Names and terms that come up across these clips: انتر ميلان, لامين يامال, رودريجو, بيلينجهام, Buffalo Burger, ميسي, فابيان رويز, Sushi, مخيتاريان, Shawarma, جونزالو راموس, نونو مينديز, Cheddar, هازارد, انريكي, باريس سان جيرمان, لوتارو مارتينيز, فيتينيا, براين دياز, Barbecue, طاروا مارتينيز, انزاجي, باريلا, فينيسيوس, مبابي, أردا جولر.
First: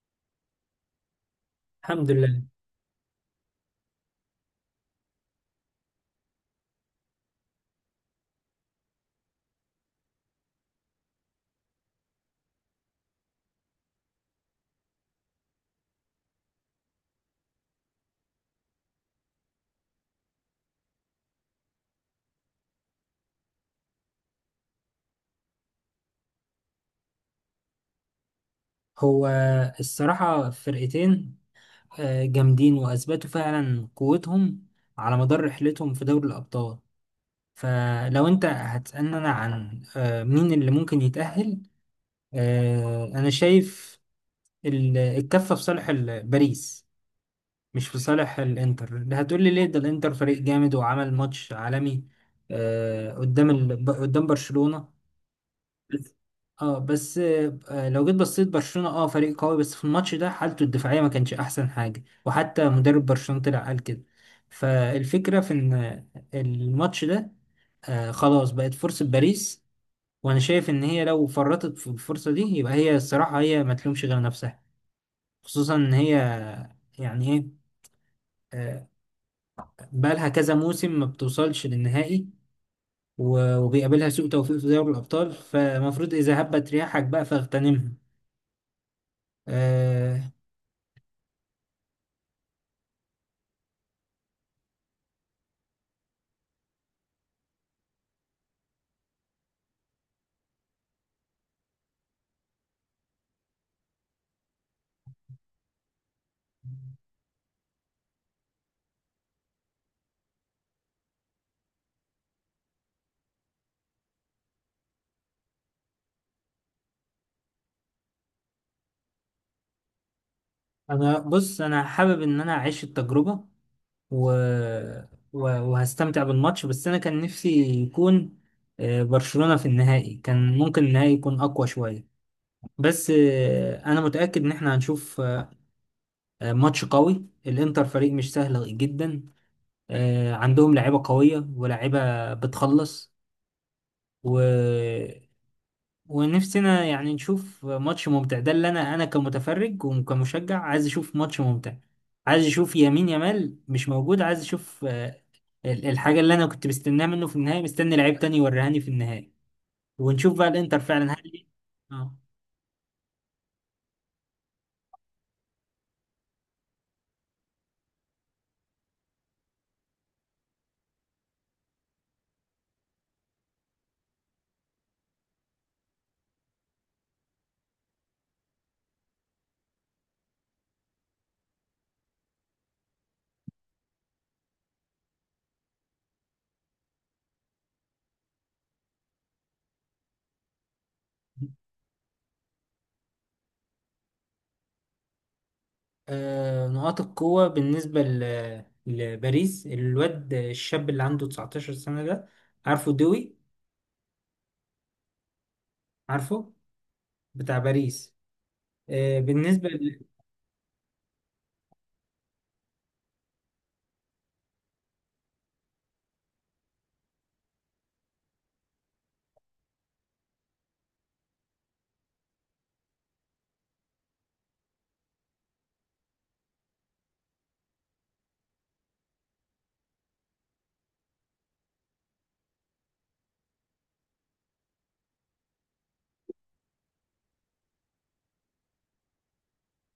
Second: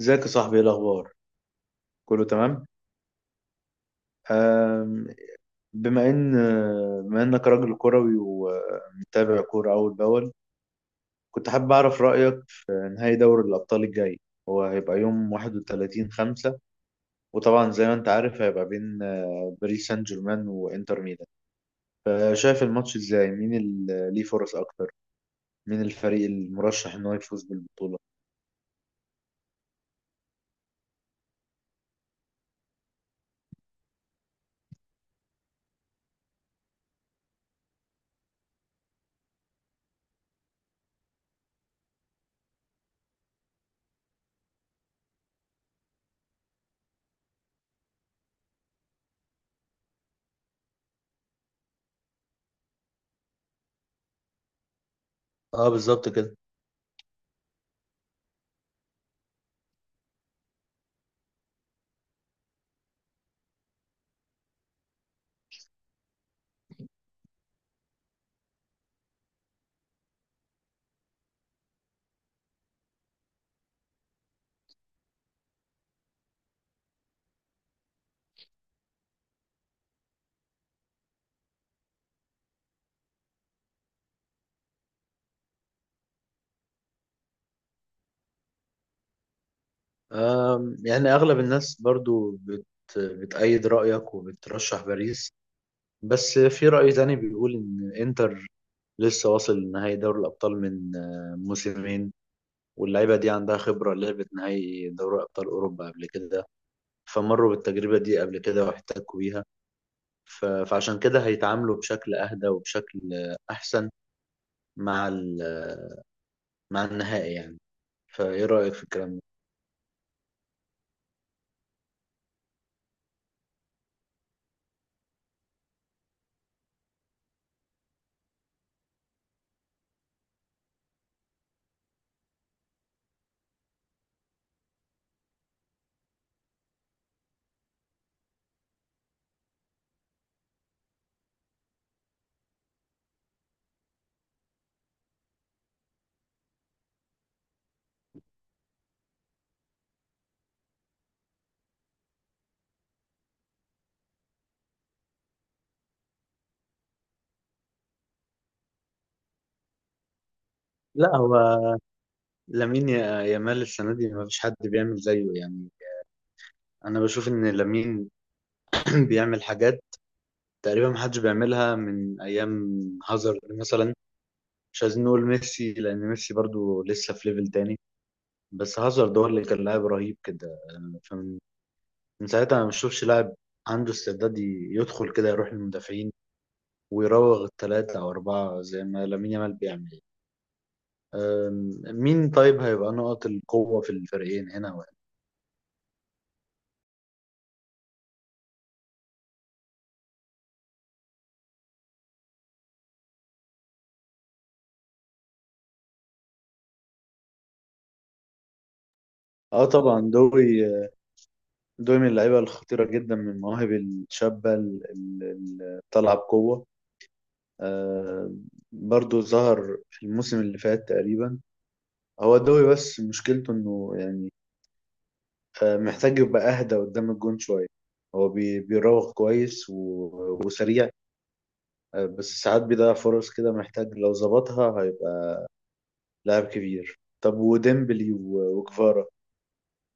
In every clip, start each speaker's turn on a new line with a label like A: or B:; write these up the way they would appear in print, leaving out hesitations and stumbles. A: ازيك يا صاحبي، ايه الاخبار؟
B: الحمد
A: كله
B: لله.
A: تمام. أم، بما ان بما انك راجل كروي ومتابع كوره اول باول، كنت حابب اعرف رايك في نهائي دوري الابطال الجاي. هو هيبقى يوم 31 5، وطبعا زي ما انت عارف هيبقى بين باريس سان جيرمان وانتر ميلان. شايف الماتش ازاي؟ مين اللي ليه فرص اكتر؟ مين الفريق المرشح ان هو يفوز بالبطوله؟
B: هو الصراحة فرقتين جامدين وأثبتوا فعلا قوتهم على مدار رحلتهم في دوري الأبطال. فلو أنت هتسألني عن مين اللي ممكن يتأهل. أنا شايف الكفة في صالح باريس، مش في صالح الإنتر. ده هتقولي ليه؟ ده الإنتر فريق جامد وعمل ماتش عالمي قدام قدام برشلونة.
A: اه، بالظبط
B: بس
A: كده.
B: بس لو جيت بصيت برشلونة، اه فريق قوي، بس في الماتش ده حالته الدفاعية ما كانش احسن حاجة، وحتى مدرب برشلونة طلع قال كده. فالفكرة في ان الماتش ده خلاص بقت فرصة باريس، وانا شايف ان هي لو فرطت في الفرصة دي يبقى هي الصراحة هي ما تلومش غير نفسها. خصوصا ان هي، يعني ايه، آه بقالها كذا موسم ما بتوصلش للنهائي، وبيقابلها سوء توفيق في دوري الابطال، فالمفروض اذا هبت رياحك بقى فاغتنمها. آه،
A: يعني اغلب الناس برضو بتأيد رأيك وبترشح باريس، بس في رأي تاني بيقول إن إنتر لسه واصل لنهائي دوري الأبطال من موسمين، واللعيبة دي عندها خبرة، لعبت نهائي دوري أبطال أوروبا قبل كده، فمروا بالتجربة دي قبل كده واحتكوا بيها. فعشان كده هيتعاملوا بشكل أهدى وبشكل أحسن مع مع النهائي يعني. فإيه رأيك في الكلام ده؟
B: انا بص، انا حابب ان اعيش التجربه و... و... وهستمتع بالماتش. بس انا كان نفسي يكون برشلونه في النهائي، كان ممكن النهائي يكون اقوى شويه. بس انا متاكد ان احنا هنشوف ماتش قوي. الانتر فريق مش سهل جدا، عندهم لعيبه قويه ولاعيبه بتخلص، و... ونفسنا يعني نشوف ماتش ممتع. ده اللي انا كمتفرج وكمشجع عايز اشوف ماتش ممتع، عايز اشوف يمين يمال مش موجود، عايز اشوف الحاجة اللي انا كنت مستناها منه في النهاية. مستني لعيب تاني يوريهاني في النهاية، ونشوف بقى الانتر فعلا
A: لا، هو
B: هل. اه.
A: يامال السنة دي ما فيش حد بيعمل زيه يعني. أنا بشوف إن لامين بيعمل حاجات تقريبا محدش بيعملها من ايام هازارد مثلا. مش عايزين نقول ميسي لان ميسي برضو لسه في ليفل تاني، بس هازارد هو اللي كان لاعب رهيب كده. فمن ساعتها انا ما بشوفش لاعب عنده استعداد يدخل كده، يروح للمدافعين ويراوغ الثلاثة او اربعة زي ما لامين يامال بيعمل. مين طيب هيبقى نقط القوة في الفريقين، هنا وهنا؟
B: نقاط القوة بالنسبة لباريس، الواد الشاب اللي عنده 19 سنة ده، عارفه؟ دوي، عارفه، بتاع باريس.
A: اه
B: بالنسبة
A: طبعا، دوي. دوي من اللعيبة الخطيرة جدا، من المواهب الشابة اللي طالعة بقوة. آه، برضو ظهر في الموسم اللي فات تقريبا هو الدوري، بس مشكلته انه يعني آه، محتاج يبقى اهدى قدام الجون شوية. هو بيراوغ كويس وسريع، آه، بس ساعات بيضيع فرص كده. محتاج لو ظبطها هيبقى لاعب كبير. طب وديمبلي وكفارا؟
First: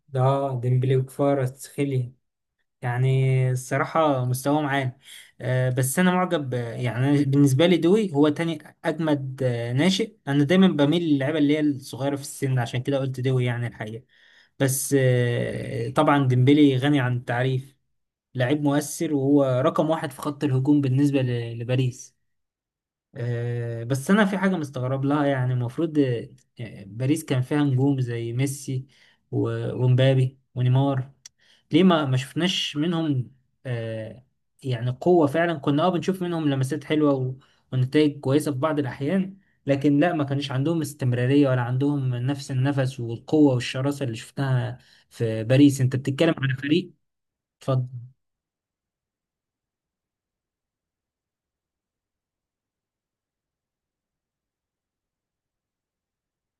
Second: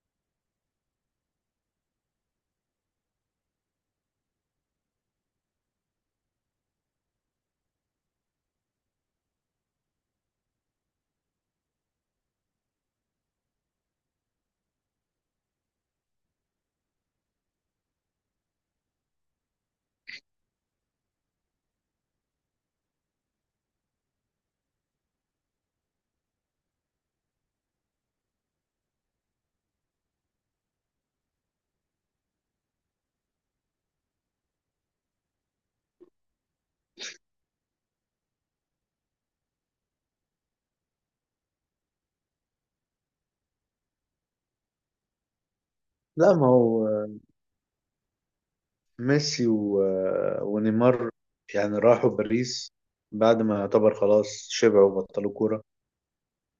B: ده ديمبلي وكفارة تسخيلي، يعني الصراحة مستواه معانا بس أنا معجب. يعني أنا بالنسبة لي دوي هو تاني أجمد ناشئ. أنا دايما بميل للعيبة اللي هي الصغيرة في السن، عشان كده قلت دوي يعني الحقيقة. بس طبعا ديمبلي غني عن التعريف، لعيب مؤثر وهو رقم واحد في خط الهجوم بالنسبة لباريس. بس أنا في حاجة مستغرب لها، يعني المفروض باريس كان فيها نجوم زي ميسي ومبابي ونيمار، ليه ما شفناش منهم آه يعني قوة فعلا؟ كنا اه بنشوف منهم لمسات حلوة ونتائج كويسة في بعض الأحيان، لكن لا، ما كانش عندهم استمرارية ولا عندهم نفس النفس والقوة والشراسة اللي شفتها في باريس. انت
A: لا
B: بتتكلم
A: ما
B: على
A: هو
B: فريق. اتفضل.
A: ميسي ونيمار يعني راحوا باريس بعد ما يعتبر خلاص شبعوا وبطلوا كورة،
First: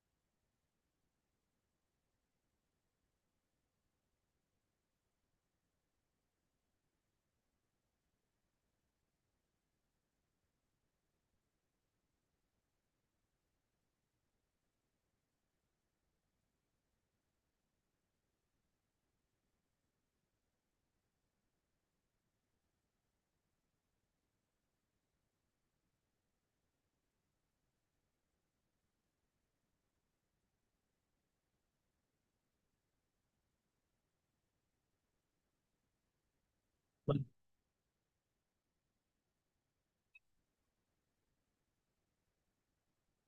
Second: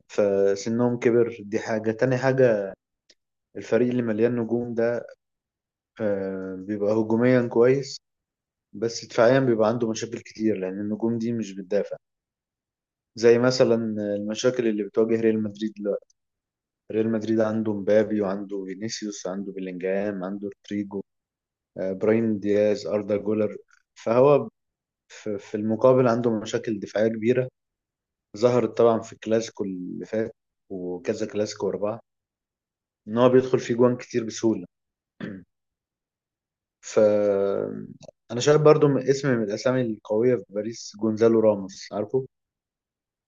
A: فسنهم كبر، دي حاجة. تاني حاجة، الفريق اللي مليان نجوم ده بيبقى هجوميا كويس، بس دفاعيا بيبقى عنده مشاكل كتير، لأن النجوم دي مش بتدافع. زي مثلا المشاكل اللي بتواجه ريال مدريد دلوقتي. ريال مدريد عنده مبابي، وعنده فينيسيوس، عنده بيلينجهام، عنده رودريجو، براين دياز، أردا جولر. فهو في المقابل عنده مشاكل دفاعية كبيرة، ظهرت طبعا في الكلاسيكو اللي فات وكذا كلاسيكو ورا بعض. إن هو بيدخل فيه جوان كتير بسهولة. ف، انا شايف برضو من اسم، من الاسامي القويه في باريس، جونزالو راموس عارفه،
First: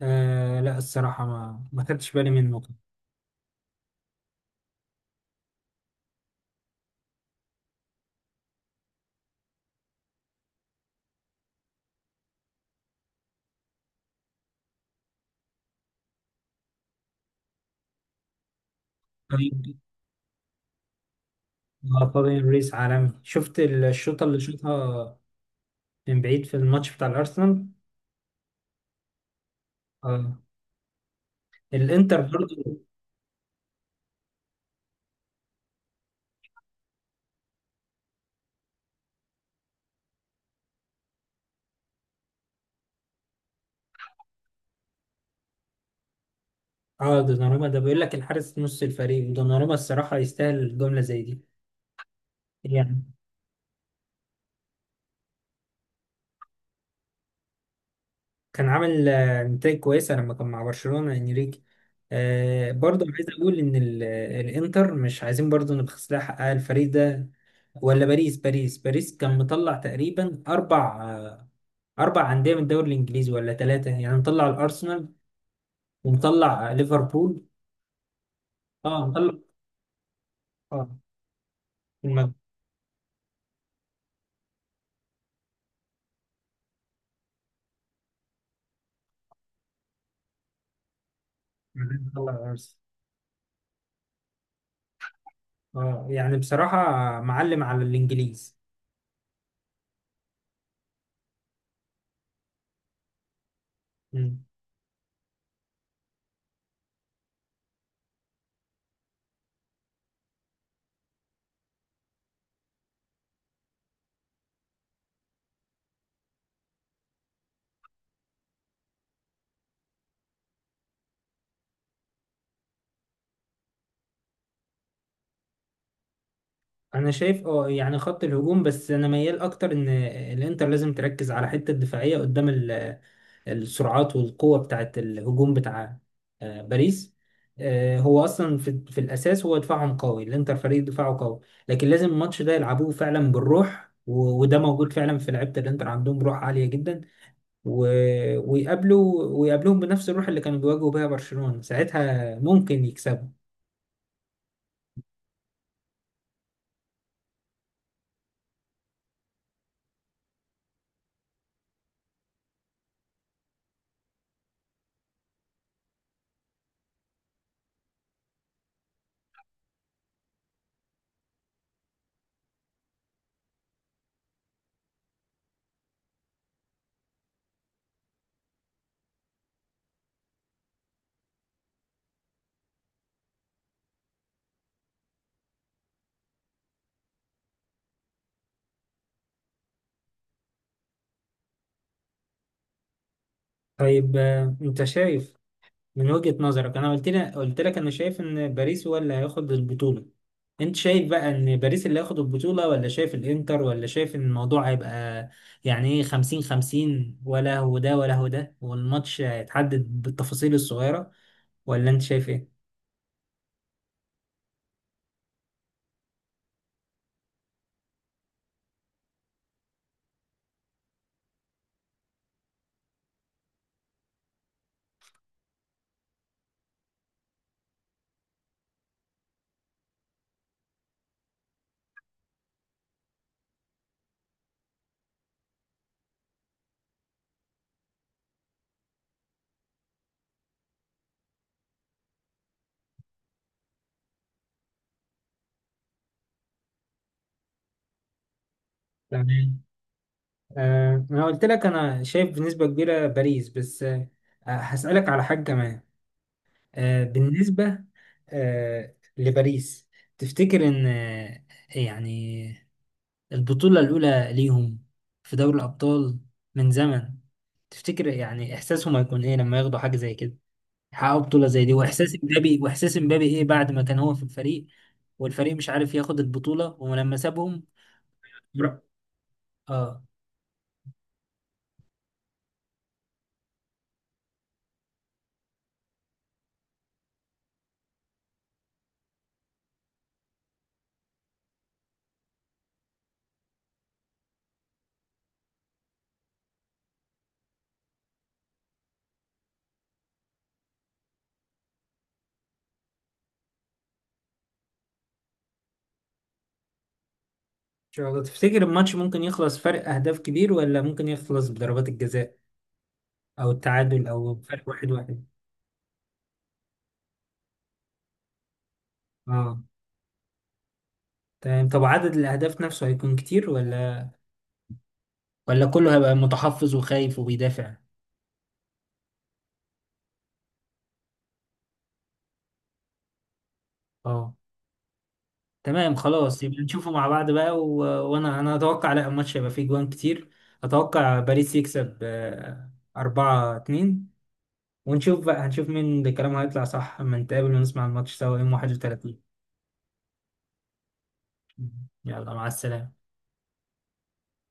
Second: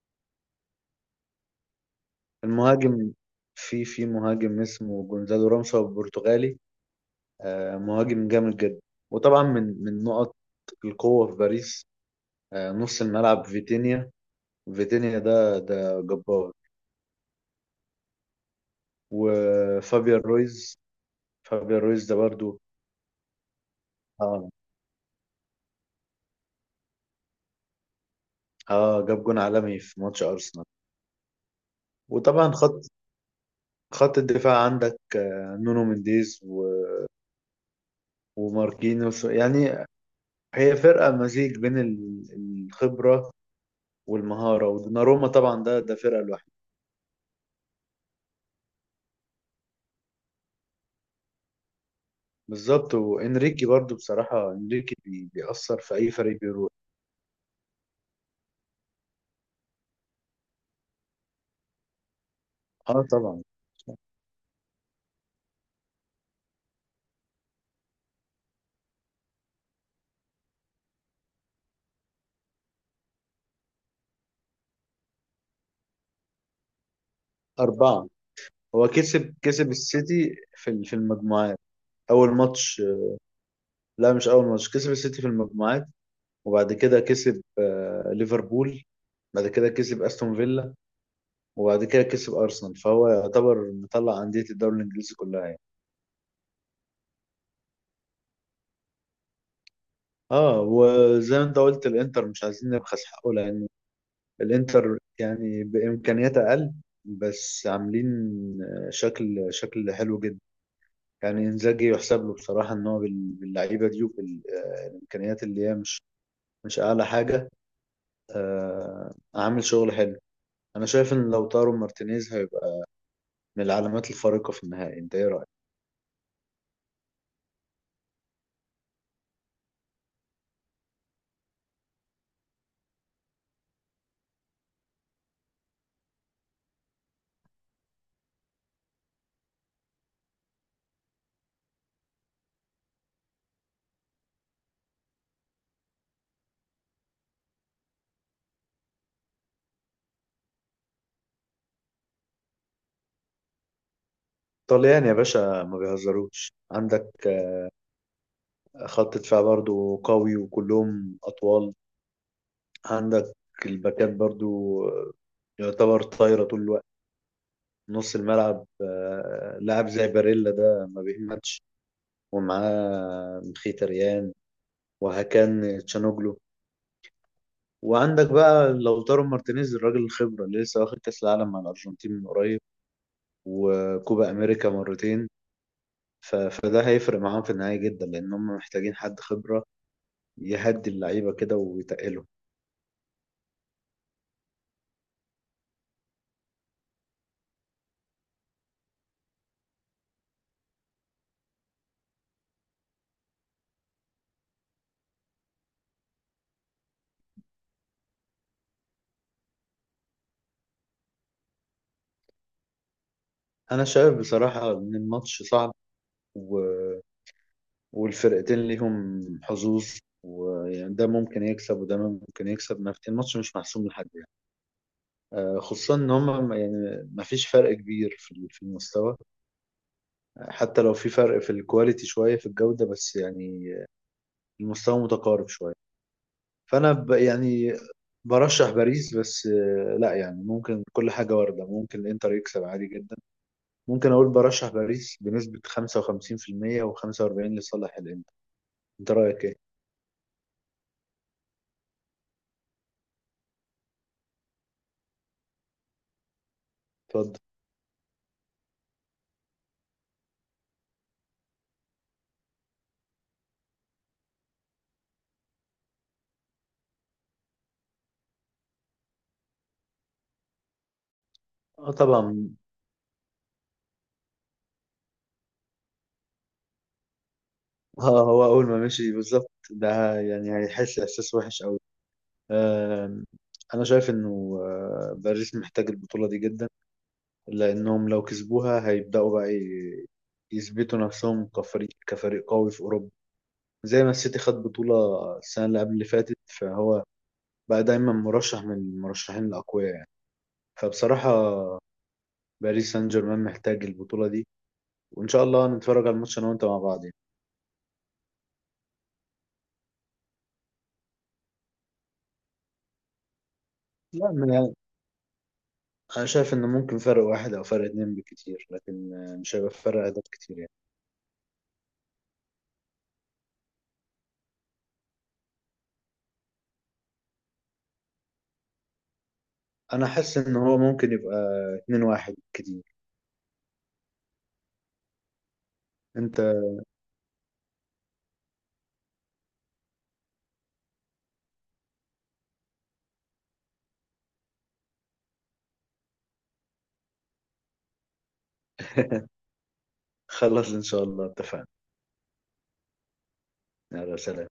B: آه لا، الصراحة ما خدتش بالي منه.
A: المهاجم. في مهاجم اسمه جونزالو راموس، هو برتغالي، مهاجم جامد جدا. وطبعا من نقط القوه في باريس نص الملعب، فيتينيا. فيتينيا ده جبار.
B: طيب.
A: وفابيان رويز، فابيان رويز ده
B: فابيان
A: برضو.
B: ريس عالمي، شفت الشوطة اللي
A: اه
B: شوطها من بعيد في الماتش بتاع الأرسنال.
A: اه جاب جون عالمي في ماتش
B: آه.
A: ارسنال.
B: الانتر
A: وطبعا
B: برضه.
A: خط الدفاع، عندك نونو مينديز وماركينوس يعني. هي فرقة مزيج بين الخبرة والمهارة، ودوناروما طبعا ده فرقة لوحده.
B: اه، دوناروما ده بيقول لك الحارس نص الفريق، ودوناروما الصراحة يستاهل جملة زي دي.
A: بالظبط.
B: يعني
A: وانريكي برضو، بصراحة انريكي بيأثر في أي فريق بيروح.
B: كان عامل نتائج كويسة لما كان مع برشلونة انريكي. آه،
A: اه
B: برضه عايز
A: طبعا.
B: اقول ان الانتر مش عايزين برضه نبخس لها حقها، الفريق ده ولا باريس كان مطلع تقريبا اربع اربع انديه من الدوري الانجليزي ولا ثلاثه، يعني مطلع الارسنال ومطلع ليفربول.
A: أربعة. هو
B: اه، مطلع
A: كسب السيتي في
B: اه
A: في المجموعات. أول
B: المغرب.
A: ماتش، لا مش أول ماتش، كسب السيتي في المجموعات، وبعد كده كسب ليفربول، بعد كده كسب أستون فيلا، وبعد كده
B: مطلع
A: كسب
B: الارسنال،
A: أرسنال. فهو يعتبر مطلع أندية الدوري الإنجليزي كلها يعني.
B: اه يعني بصراحه معلم على الانجليز.
A: اه، وزي ما انت قلت الانتر مش عايزين نبخس حقه، لان
B: مم.
A: الانتر يعني بامكانيات اقل، بس عاملين شكل حلو جدا. يعني انزاجي يحسب له بصراحه، ان هو باللعيبه دي، وبالامكانيات اللي هي مش مش اعلى حاجه، آه، عامل شغل حلو. انا شايف ان لو طاروا مارتينيز هيبقى من العلامات الفارقه في النهائي. انت ايه رايك؟
B: انا شايف اه يعني خط الهجوم، بس انا ميال اكتر ان الانتر لازم تركز على حته الدفاعيه قدام السرعات والقوه بتاعه الهجوم بتاع باريس. هو اصلا في الاساس هو دفاعهم قوي، الانتر فريق دفاعه قوي، لكن لازم الماتش ده يلعبوه فعلا بالروح، وده موجود فعلا في لعيبه الانتر، عندهم روح عاليه جدا. ويقابلوا، ويقابلوهم بنفس الروح اللي كانوا بيواجهوا بيها برشلونه، ساعتها ممكن يكسبوا.
A: طليان يا باشا، ما بيهزروش. عندك خط دفاع برضو قوي وكلهم اطوال، عندك الباكات برضو آه، يعتبر طايرة طول الوقت. نص الملعب لاعب زي باريلا ده ما بيهمتش، ومعاه مخيتاريان، وهكان تشانوجلو. وعندك بقى لوتارو مارتينيز، الراجل الخبرة اللي لسه واخد كأس العالم مع الأرجنتين من قريب، وكوبا أمريكا مرتين. فده هيفرق معاهم في النهاية جدا، لأن هم محتاجين حد خبرة يهدي اللعيبة كده ويتقلهم.
B: طيب انت شايف من وجهة نظرك؟ انا قلت لك انا شايف ان باريس هو اللي هياخد البطولة. انت شايف بقى ان باريس اللي هياخد البطولة، ولا شايف الانتر، ولا شايف ان الموضوع هيبقى يعني ايه 50 50، ولا هو ده ولا هو ده والماتش هيتحدد بالتفاصيل الصغيرة؟ ولا انت شايف ايه؟
A: أنا شايف بصراحة إن الماتش صعب، و... والفرقتين ليهم حظوظ، ويعني ده ممكن يكسب وده ممكن يكسب. ما في- الماتش مش محسوم لحد يعني، خصوصا ان هم يعني ما فيش فرق كبير في في المستوى، حتى لو في فرق في الكواليتي شويه، في الجوده، بس يعني المستوى متقارب شويه. فانا ب، يعني برشح باريس، بس لا يعني ممكن كل حاجه وارده، ممكن الانتر يكسب عادي جدا. ممكن اقول برشح باريس بنسبه 55% و45 لصالح الانتر. انت رايك ايه؟
B: تمام. آه انا قلت لك انا شايف بنسبة كبيرة باريس، بس آه هسألك على حاجة كمان. آه
A: اتفضل.
B: بالنسبة، آه لباريس، تفتكر ان يعني البطولة الأولى ليهم في دوري الأبطال من زمن، تفتكر يعني إحساسهم هيكون إيه لما ياخدوا حاجة زي كده، يحققوا بطولة زي دي؟
A: اه
B: وإحساس
A: طبعا.
B: إمبابي، إيه بعد ما كان هو في الفريق والفريق مش عارف ياخد البطولة، ولما سابهم؟
A: اه، هو اول
B: بر-
A: ما مشي بالظبط،
B: آه.
A: ده يعني هيحس احساس وحش قوي. آم، انا شايف انه باريس محتاج البطولة دي جدا، لانهم لو كسبوها هيبدأوا بقى يثبتوا نفسهم كفريق قوي في اوروبا. زي ما السيتي خد بطولة السنة اللي قبل اللي فاتت، فهو بقى دايما مرشح من المرشحين الاقوياء يعني. فبصراحة باريس سان جيرمان محتاج البطولة دي، وان شاء الله نتفرج على الماتش انا وانت مع بعض يعني.
B: إن شاء الله. تفتكر الماتش ممكن يخلص فرق أهداف كبير، ولا ممكن يخلص بضربات الجزاء أو التعادل أو فرق
A: لا،
B: واحد واحد؟
A: انا شايف ان ممكن فرق واحد او فرق اتنين بكتير، لكن مش
B: آه
A: هيبقى فرق اهداف كتير يعني.
B: تمام. طب عدد الأهداف نفسه هيكون كتير، ولا كله هيبقى متحفظ وخايف وبيدافع؟
A: انا حاسس ان هو ممكن يبقى اتنين واحد كتير.
B: آه تمام.
A: انت
B: خلاص يبقى نشوفه مع بعض بقى. وانا، اتوقع لا، الماتش هيبقى فيه جوان كتير. اتوقع باريس يكسب أربعة اتنين، ونشوف بقى، هنشوف مين اللي كلامه هيطلع صح، اما نتقابل ونسمع الماتش سوا يوم 31.
A: خلص ان شاء الله، اتفقنا.
B: يلا مع السلامة.
A: يلا سلام.